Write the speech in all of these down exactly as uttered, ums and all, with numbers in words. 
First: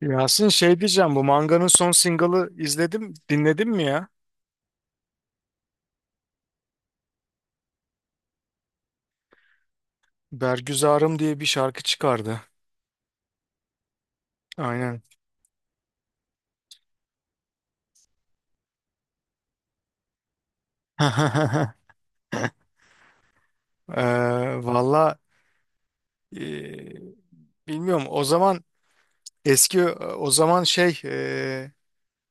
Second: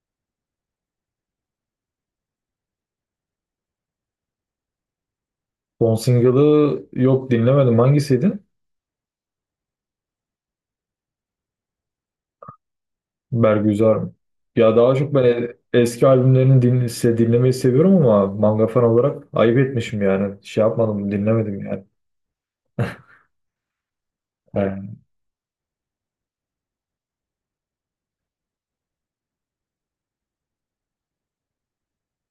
Yasin, şey diyeceğim, bu manganın son single'ı izledim dinledin mi ya? Son single'ı yok dinlemedim. Hangisiydi? Bergüzarım diye bir şarkı çıkardı. Bergüzar mı? Ya daha Aynen. çok ben e- eski albümlerini din se- dinlemeyi seviyorum ama manga fan olarak ayıp etmişim yani. Şey yapmadım, dinlemedim yani. Ee, He. valla e, bilmiyorum o zaman, eski o zaman şey e,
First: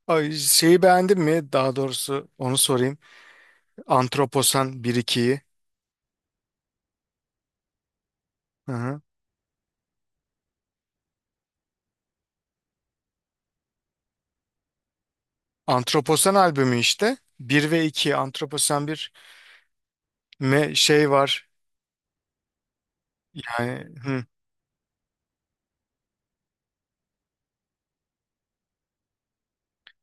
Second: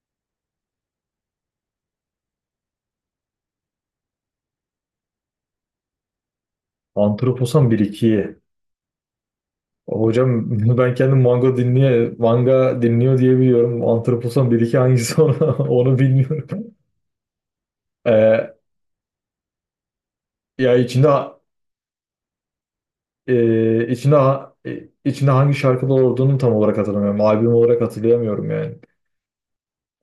ay, şeyi beğendin mi? Daha doğrusu onu sorayım. Antroposan bir ikiyi. Antroposan bir ikiyi Hı hı. hocam. Ben kendim manga dinliyor, manga dinliyor diye biliyorum. Antroposan bir iki hangisi onu, onu Antroposan bilmiyorum. albümü işte, bir ve iki. E, Antroposan bir me ya içinde şey var. e, Yani içinde hı. e, içinde hangi şarkılar olduğunu tam olarak hatırlamıyorum. Albüm olarak hatırlayamıyorum yani.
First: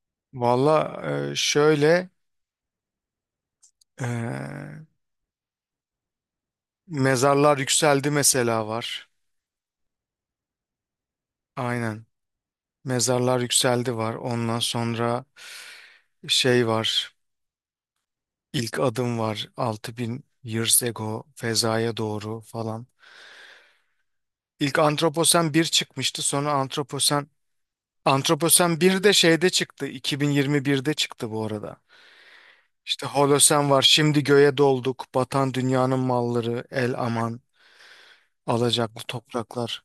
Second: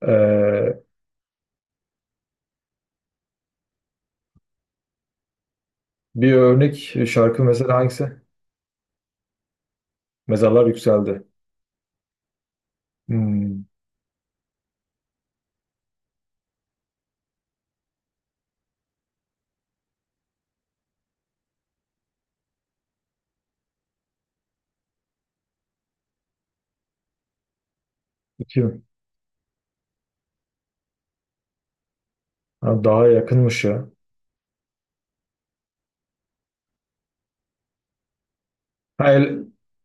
E, Valla e, şöyle e, Bir örnek e, şarkı Mezarlar mesela Yükseldi hangisi? mesela var. Mezarlar yükseldi. Aynen. Mezarlar Hmm, Yükseldi var. Ondan sonra şey var. İlk adım var. Altı bin years ago fezaya doğru falan. İlk Antroposen bir çıkmıştı. Sonra Antroposen Antroposen kim? bir de şeyde çıktı. iki bin yirmi birde çıktı bu arada. Ha, İşte daha yakınmış Holosen var. ya. Şimdi göğe dolduk. Batan dünyanın malları. El aman. Alacaklı Ha, el, topraklar.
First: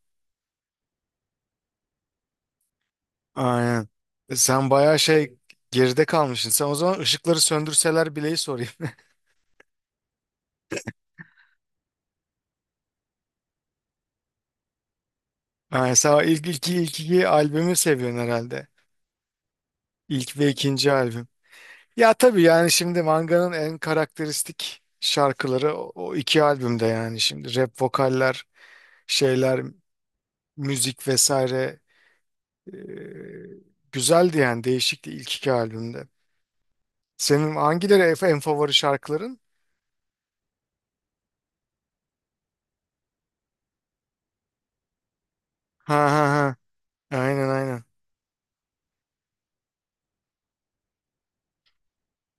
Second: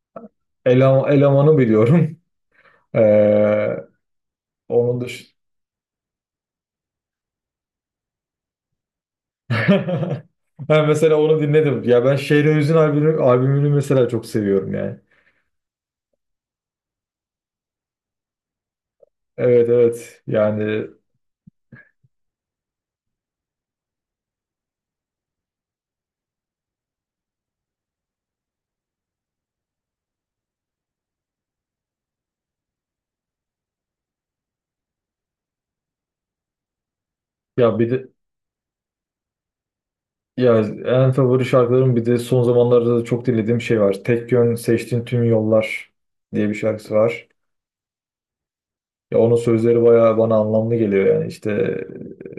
Eleman- elemanı biliyorum. Ee, Aynen. E, Sen bayağı onun şey dış. geride kalmışsın. Sen o zaman ışıkları söndürseler Bile'yi sorayım. Ha, mesela onu dinledim. Ya ben Şehrin Hüzün albümü, albümünü mesela çok seviyorum yani. Aynen. Sen o ilk iki ilk iki albümü seviyorsun herhalde. Evet, evet. İlk ve Yani ikinci albüm. Ya tabii yani, şimdi manganın en karakteristik şarkıları o, o iki albümde, yani şimdi rap vokaller, şeyler, müzik vesaire e, güzeldi yani, değişikti ilk iki albümde. Senin ya bir de hangileri en favori şarkıların? ya en favori şarkılarım bir de son zamanlarda da çok dinlediğim şey var. Tek yön seçtiğin tüm yollar Ha ha diye bir ha. şarkısı var. Aynen aynen. Ya onun sözleri bayağı bana anlamlı geliyor yani işte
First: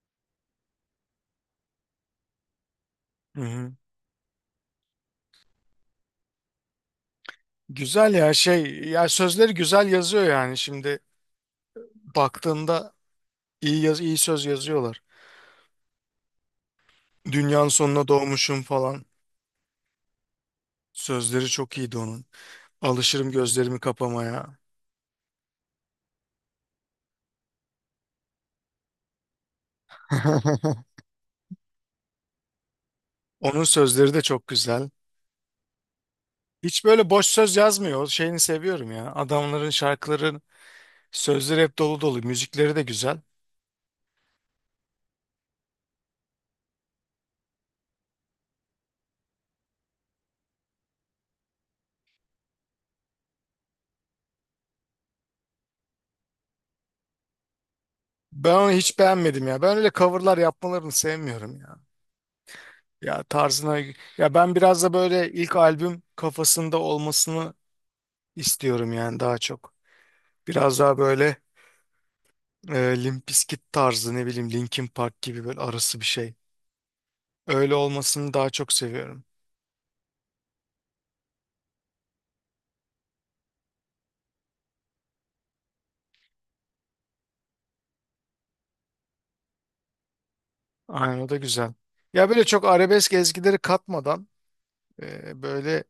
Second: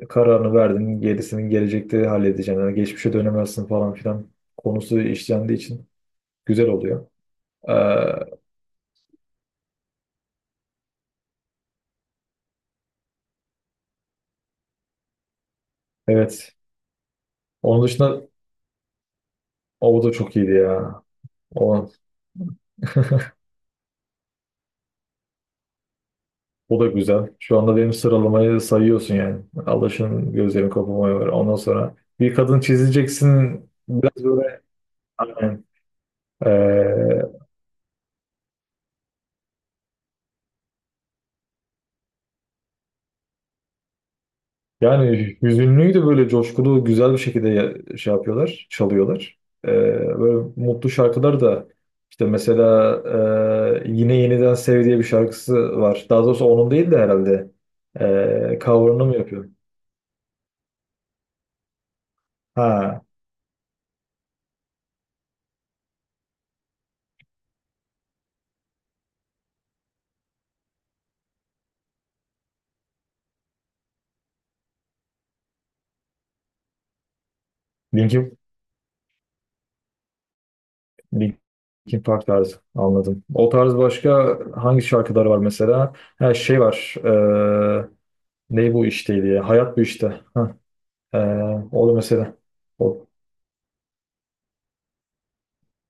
e, kararını verdin gerisini gelecekte halledeceksin. Yani geçmişe dönemezsin falan filan konusu işlendiği için güzel oluyor. Güzel ya, Ee, şey ya, sözleri güzel yazıyor yani, şimdi baktığında iyi yaz, iyi söz yazıyorlar. evet. Dünyanın Onun sonuna dışında doğmuşum falan. o da çok iyiydi ya. Sözleri çok O. iyiydi onun. Alışırım gözlerimi kapamaya. O da güzel. Şu anda benim sıralamayı sayıyorsun yani. Alışın gözlerimi kapamaya var. Ondan sonra bir kadın çizeceksin Onun sözleri de biraz çok böyle güzel. aynen. Hiç böyle Ee, boş söz yazmıyor. O şeyini seviyorum ya. Adamların şarkıların sözleri hep dolu dolu. Müzikleri de güzel. yani hüzünlüyü de böyle coşkulu güzel bir şekilde ya- şey yapıyorlar, çalıyorlar. Ee, böyle mutlu şarkılar da işte mesela e, Yine Yeniden Sev diye bir şarkısı var. Daha doğrusu onun değil de herhalde. Ben Ee, onu hiç cover'ını mı yapıyor? beğenmedim ya. Ben öyle coverlar yapmalarını sevmiyorum ya. Ha. Ya tarzına, ya ben biraz da böyle ilk albüm kafasında olmasını istiyorum yani, daha çok. Biraz daha böyle e, Limp Bizkit tarzı, ne bileyim, Linkin Park gibi böyle arası bir şey. Öyle olmasını Linkin daha çok seviyorum. Linkin Park tarzı anladım. O tarz başka hangi şarkıları var mesela? Her şey var. Ee, ne bu işteydi ya? Hayat bu işte. Hah, ee, Aynen, o da güzel. o da Ya mesela. böyle çok O, arabesk ezgileri katmadan e, böyle,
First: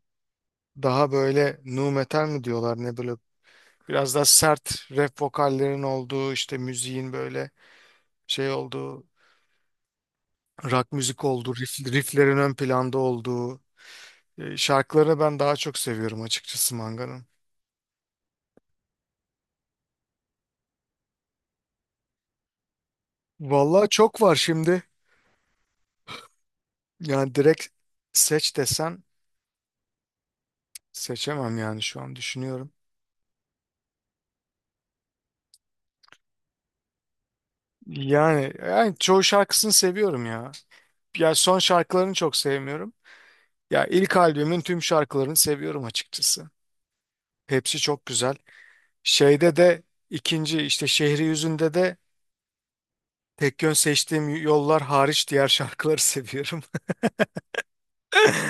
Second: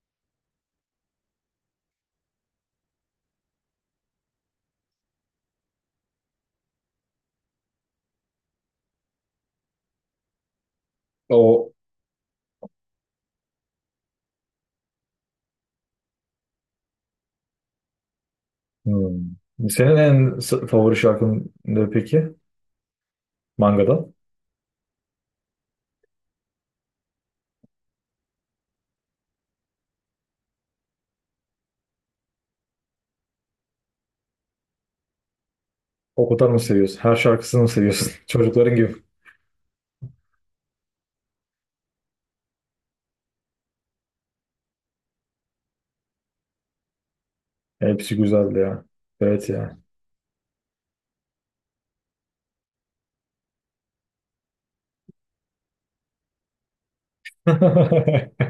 daha böyle nu metal mi diyorlar ne, böyle biraz daha sert rap vokallerin olduğu, işte müziğin böyle şey olduğu, rock müzik olduğu, o riff, rifflerin ön planda olduğu e, şarkılarını ben daha çok seviyorum açıkçası Manga'nın. hmm. Senin en s- favori şarkın ne peki? Vallahi Manga'da. çok var şimdi. Yani direkt seç desen seçemem, yani şu an düşünüyorum. O kadar mı seviyorsun? Her şarkısını mı seviyorsun? Yani, Çocukların yani gibi. çoğu şarkısını seviyorum ya. Ya son şarkılarını çok sevmiyorum. Ya ilk albümün tüm şarkılarını seviyorum açıkçası. Hepsi çok Hepsi güzel. güzeldi ya. Evet Şeyde ya. de, ikinci işte Şehri Yüzünde de tek yön seçtiğim yollar hariç diğer şarkıları seviyorum.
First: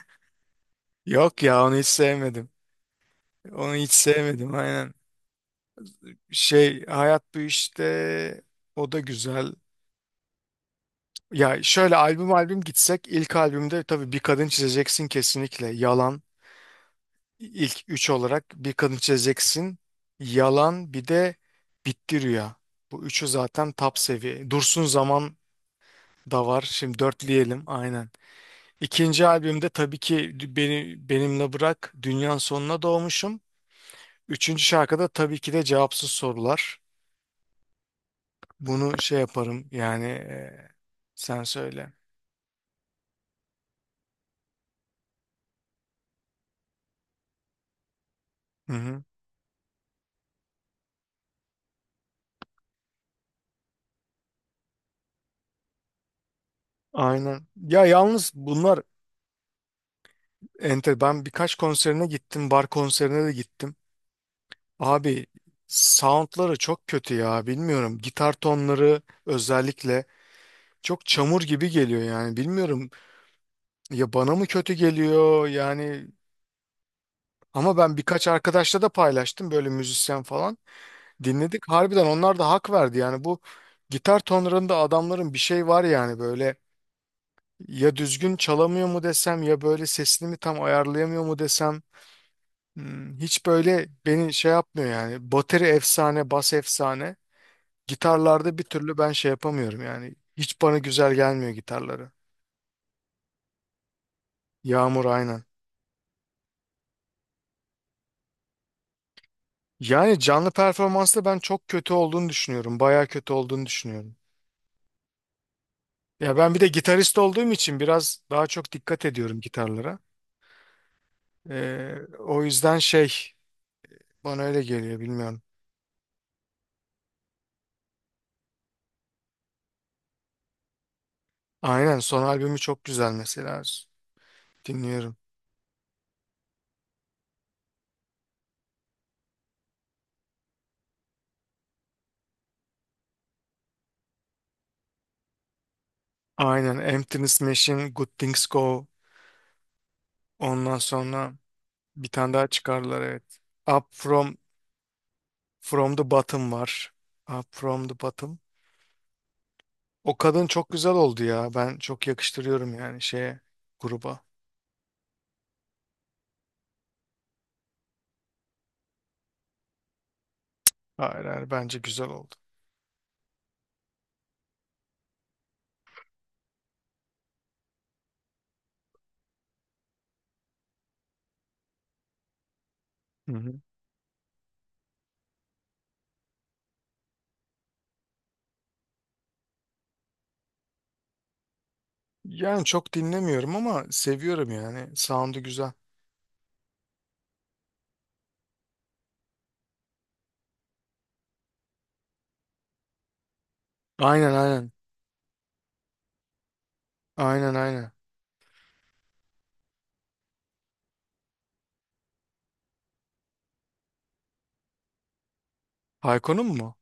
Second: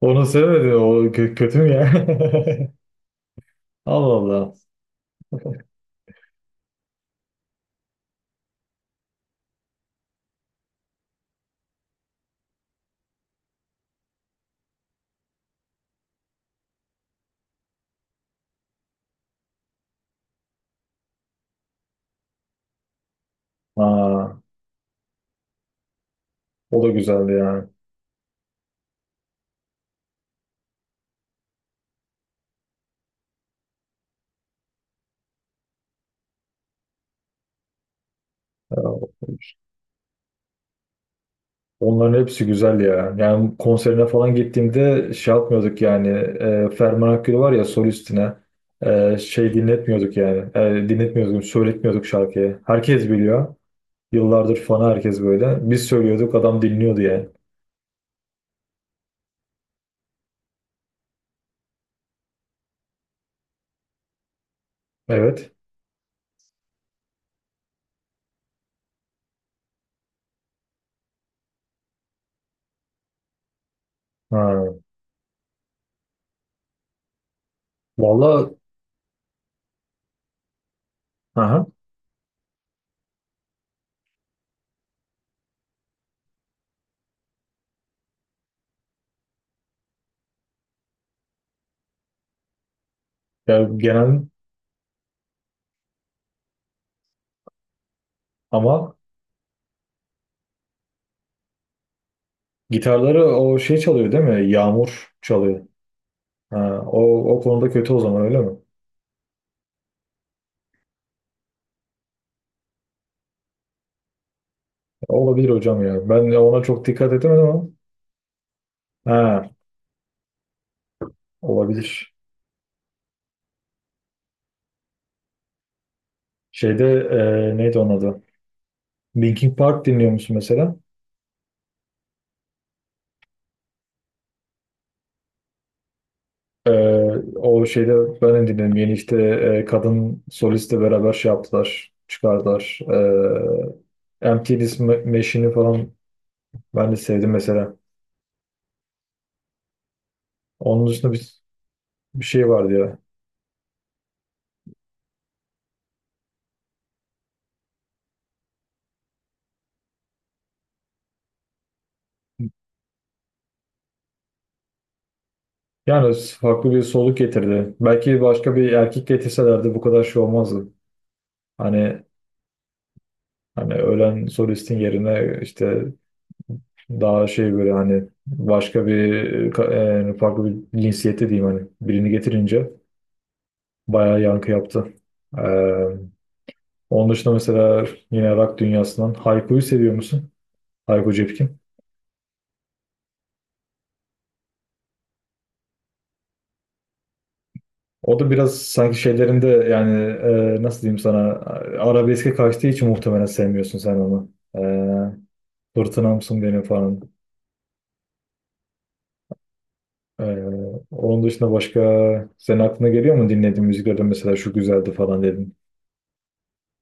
Onu sevmedi. O kö- Yok kötü ya, mü onu hiç ya? sevmedim. Onu hiç Allah sevmedim Allah. aynen. Şey Hayat Bu İşte, o da güzel. Ya şöyle albüm albüm gitsek, ilk albümde tabii Bir Kadın Çizeceksin kesinlikle. Yalan, ilk üç olarak Bir Kadın Çizeceksin. Yalan, bir de Bitti Rüya. Bu üçü zaten top Aa, seviye. Dursun Zaman da var. o da Şimdi güzeldi dörtleyelim yani. aynen. İkinci albümde tabii ki beni, Benimle Bırak, Dünyanın Sonuna Doğmuşum. Üçüncü şarkıda tabii ki de Cevapsız Sorular. Ya, Bunu şey yaparım yani, e, sen söyle. onların hepsi güzel ya. Yani konserine falan gittiğimde şey yapmıyorduk yani. E, Ferman Akgül var ya solistine. Hı hı. E, şey dinletmiyorduk yani. E, dinletmiyorduk, söyletmiyorduk şarkıyı. Herkes biliyor. Yıllardır fanı herkes böyle. Biz söylüyorduk, adam dinliyordu yani. Aynen. Ya yalnız bunlar enter. Ben birkaç konserine gittim. Bar konserine de gittim. Abi, Evet. soundları çok kötü ya. Bilmiyorum. Gitar tonları özellikle çok çamur gibi geliyor yani. Bilmiyorum ya, bana mı kötü Ha. geliyor yani. Ama ben birkaç Valla. arkadaşla da paylaştım, böyle müzisyen falan. Aha. Dinledik. Harbiden onlar da hak verdi yani, bu gitar tonlarında adamların bir şey var yani böyle. Ya düzgün çalamıyor mu desem, ya böyle sesini mi tam ayarlayamıyor mu desem, hmm, hiç Ya böyle genel beni şey yapmıyor yani. Bateri efsane, bas efsane. Gitarlarda bir ama türlü ben şey yapamıyorum yani. Hiç bana güzel gelmiyor gitarları. gitarları o şey çalıyor değil mi? Yağmur Yağmur aynen. çalıyor. Ha, o, o konuda kötü o zaman öyle mi? Yani canlı performansta ben çok kötü olduğunu düşünüyorum. Baya kötü olduğunu düşünüyorum. Olabilir hocam ya. Ben Ya de ben bir ona de çok dikkat gitarist edemedim olduğum ama. için biraz daha çok dikkat ediyorum Ha, gitarlara. Ee, olabilir. O yüzden şey, bana öyle geliyor, bilmiyorum. Şeyde e, neydi onun adı? Linkin Park dinliyor musun mesela? Aynen, son albümü çok güzel mesela. Dinliyorum. E, o şeyde ben de dinledim. Yeni işte e, kadın solistle beraber şey yaptılar. Çıkardılar. E, Empty List Ma- Machine'i falan Aynen. ben de sevdim Emptiness mesela. Machine, Good Things Go. Ondan Onun dışında sonra bir, bir bir tane daha şey vardı ya. çıkardılar evet. Up From From the Bottom var. Up From the Bottom. O kadın çok güzel oldu ya. Ben çok yakıştırıyorum yani şeye, gruba. Yani farklı bir soluk getirdi. Belki başka bir erkek getirselerdi bu kadar şey olmazdı. Hayır hayır, bence Hani güzel oldu. hani ölen solistin yerine işte daha şey böyle hani başka bir e, yani farklı bir cinsiyette diyeyim hani birini getirince Hı hı. bayağı yankı yaptı. Ee, onun dışında mesela yine rock dünyasından Hayko'yu seviyor musun? Hayko Cepkin. Yani çok dinlemiyorum ama seviyorum yani. Sound'u güzel. O da biraz sanki şeylerinde yani e, nasıl diyeyim sana arabeske kaçtığı için muhtemelen sevmiyorsun sen onu. Aynen aynen. Fırtınamsın benim falan. Aynen aynen. Ee, onun dışında başka senin aklına geliyor mu dinlediğin müziklerden mesela şu güzeldi falan dedin. Hayko'nun mu?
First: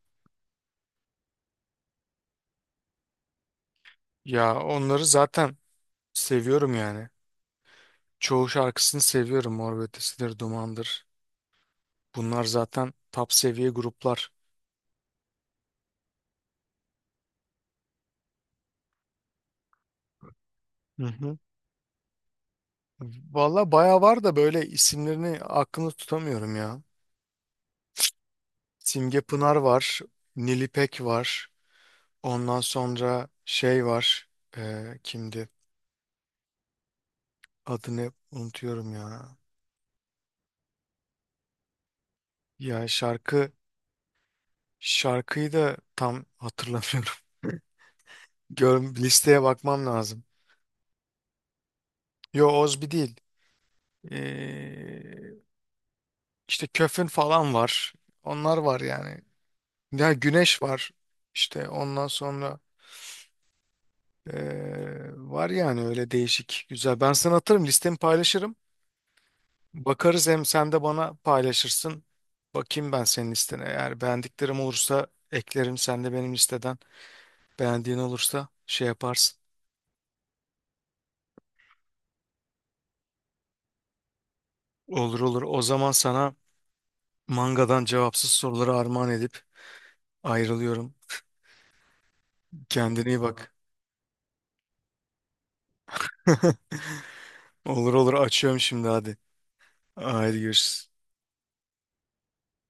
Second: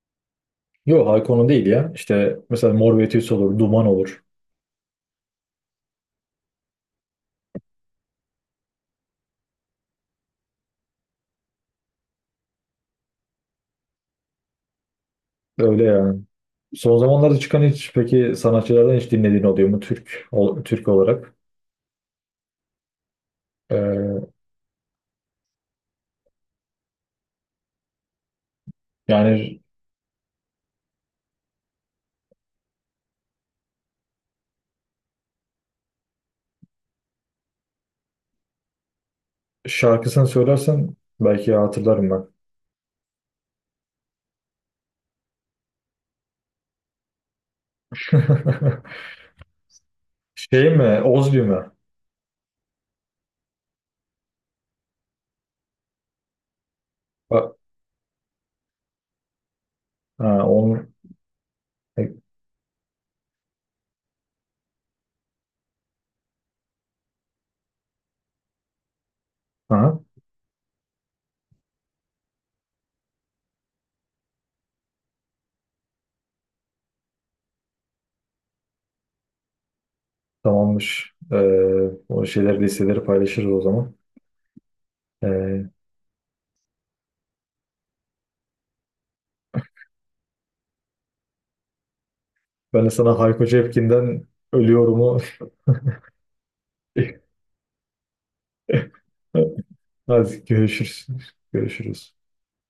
Yok Hayko'nun değil ya. İşte mesela Mor ve Ötesi olur, Duman olur. Ya onları zaten seviyorum yani. Çoğu şarkısını seviyorum. Mor ve Ötesi'dir, Duman'dır. Bunlar zaten top seviye gruplar. Öyle yani. Son zamanlarda çıkan hiç peki sanatçılardan hiç dinlediğin oluyor mu Türk ol- Türk Hı olarak? hı. Valla bayağı var Ee, da böyle isimlerini aklımda tutamıyorum ya. Simge Pınar yani var. Nilipek var. Ondan sonra şey var. Ee, kimdi? Adını unutuyorum ya. şarkısını söylersen belki hatırlarım ben. Ya şarkı şarkıyı da tam hatırlamıyorum. Gör, listeye bakmam lazım. Şey mi? Ozbi mi? Yo, Ozbi değil. Ee, işte Köfün falan Ha, var. Onlar var yani. Ya ha, güneş var, onun, işte ondan sonra eee, var yani, öyle değişik güzel. Ben sana atarım, listemi paylaşırım. ha, Bakarız, hem sen de bana paylaşırsın. Bakayım ben senin listene. Eğer beğendiklerim olursa eklerim. Sen de benim listeden beğendiğin olursa şey yaparsın. tamammış. Ee, o şeyler listeleri paylaşırız o zaman. Olur olur. O Ee, zaman sana mangadan cevapsız soruları armağan edip ayrılıyorum. ben de Kendine sana iyi Hayko bak. Cepkin'den ölüyorumu Olur olur, açıyorum şimdi, hadi. Haydi hadi görüşürüz. görüşürüz. Görüşürüz.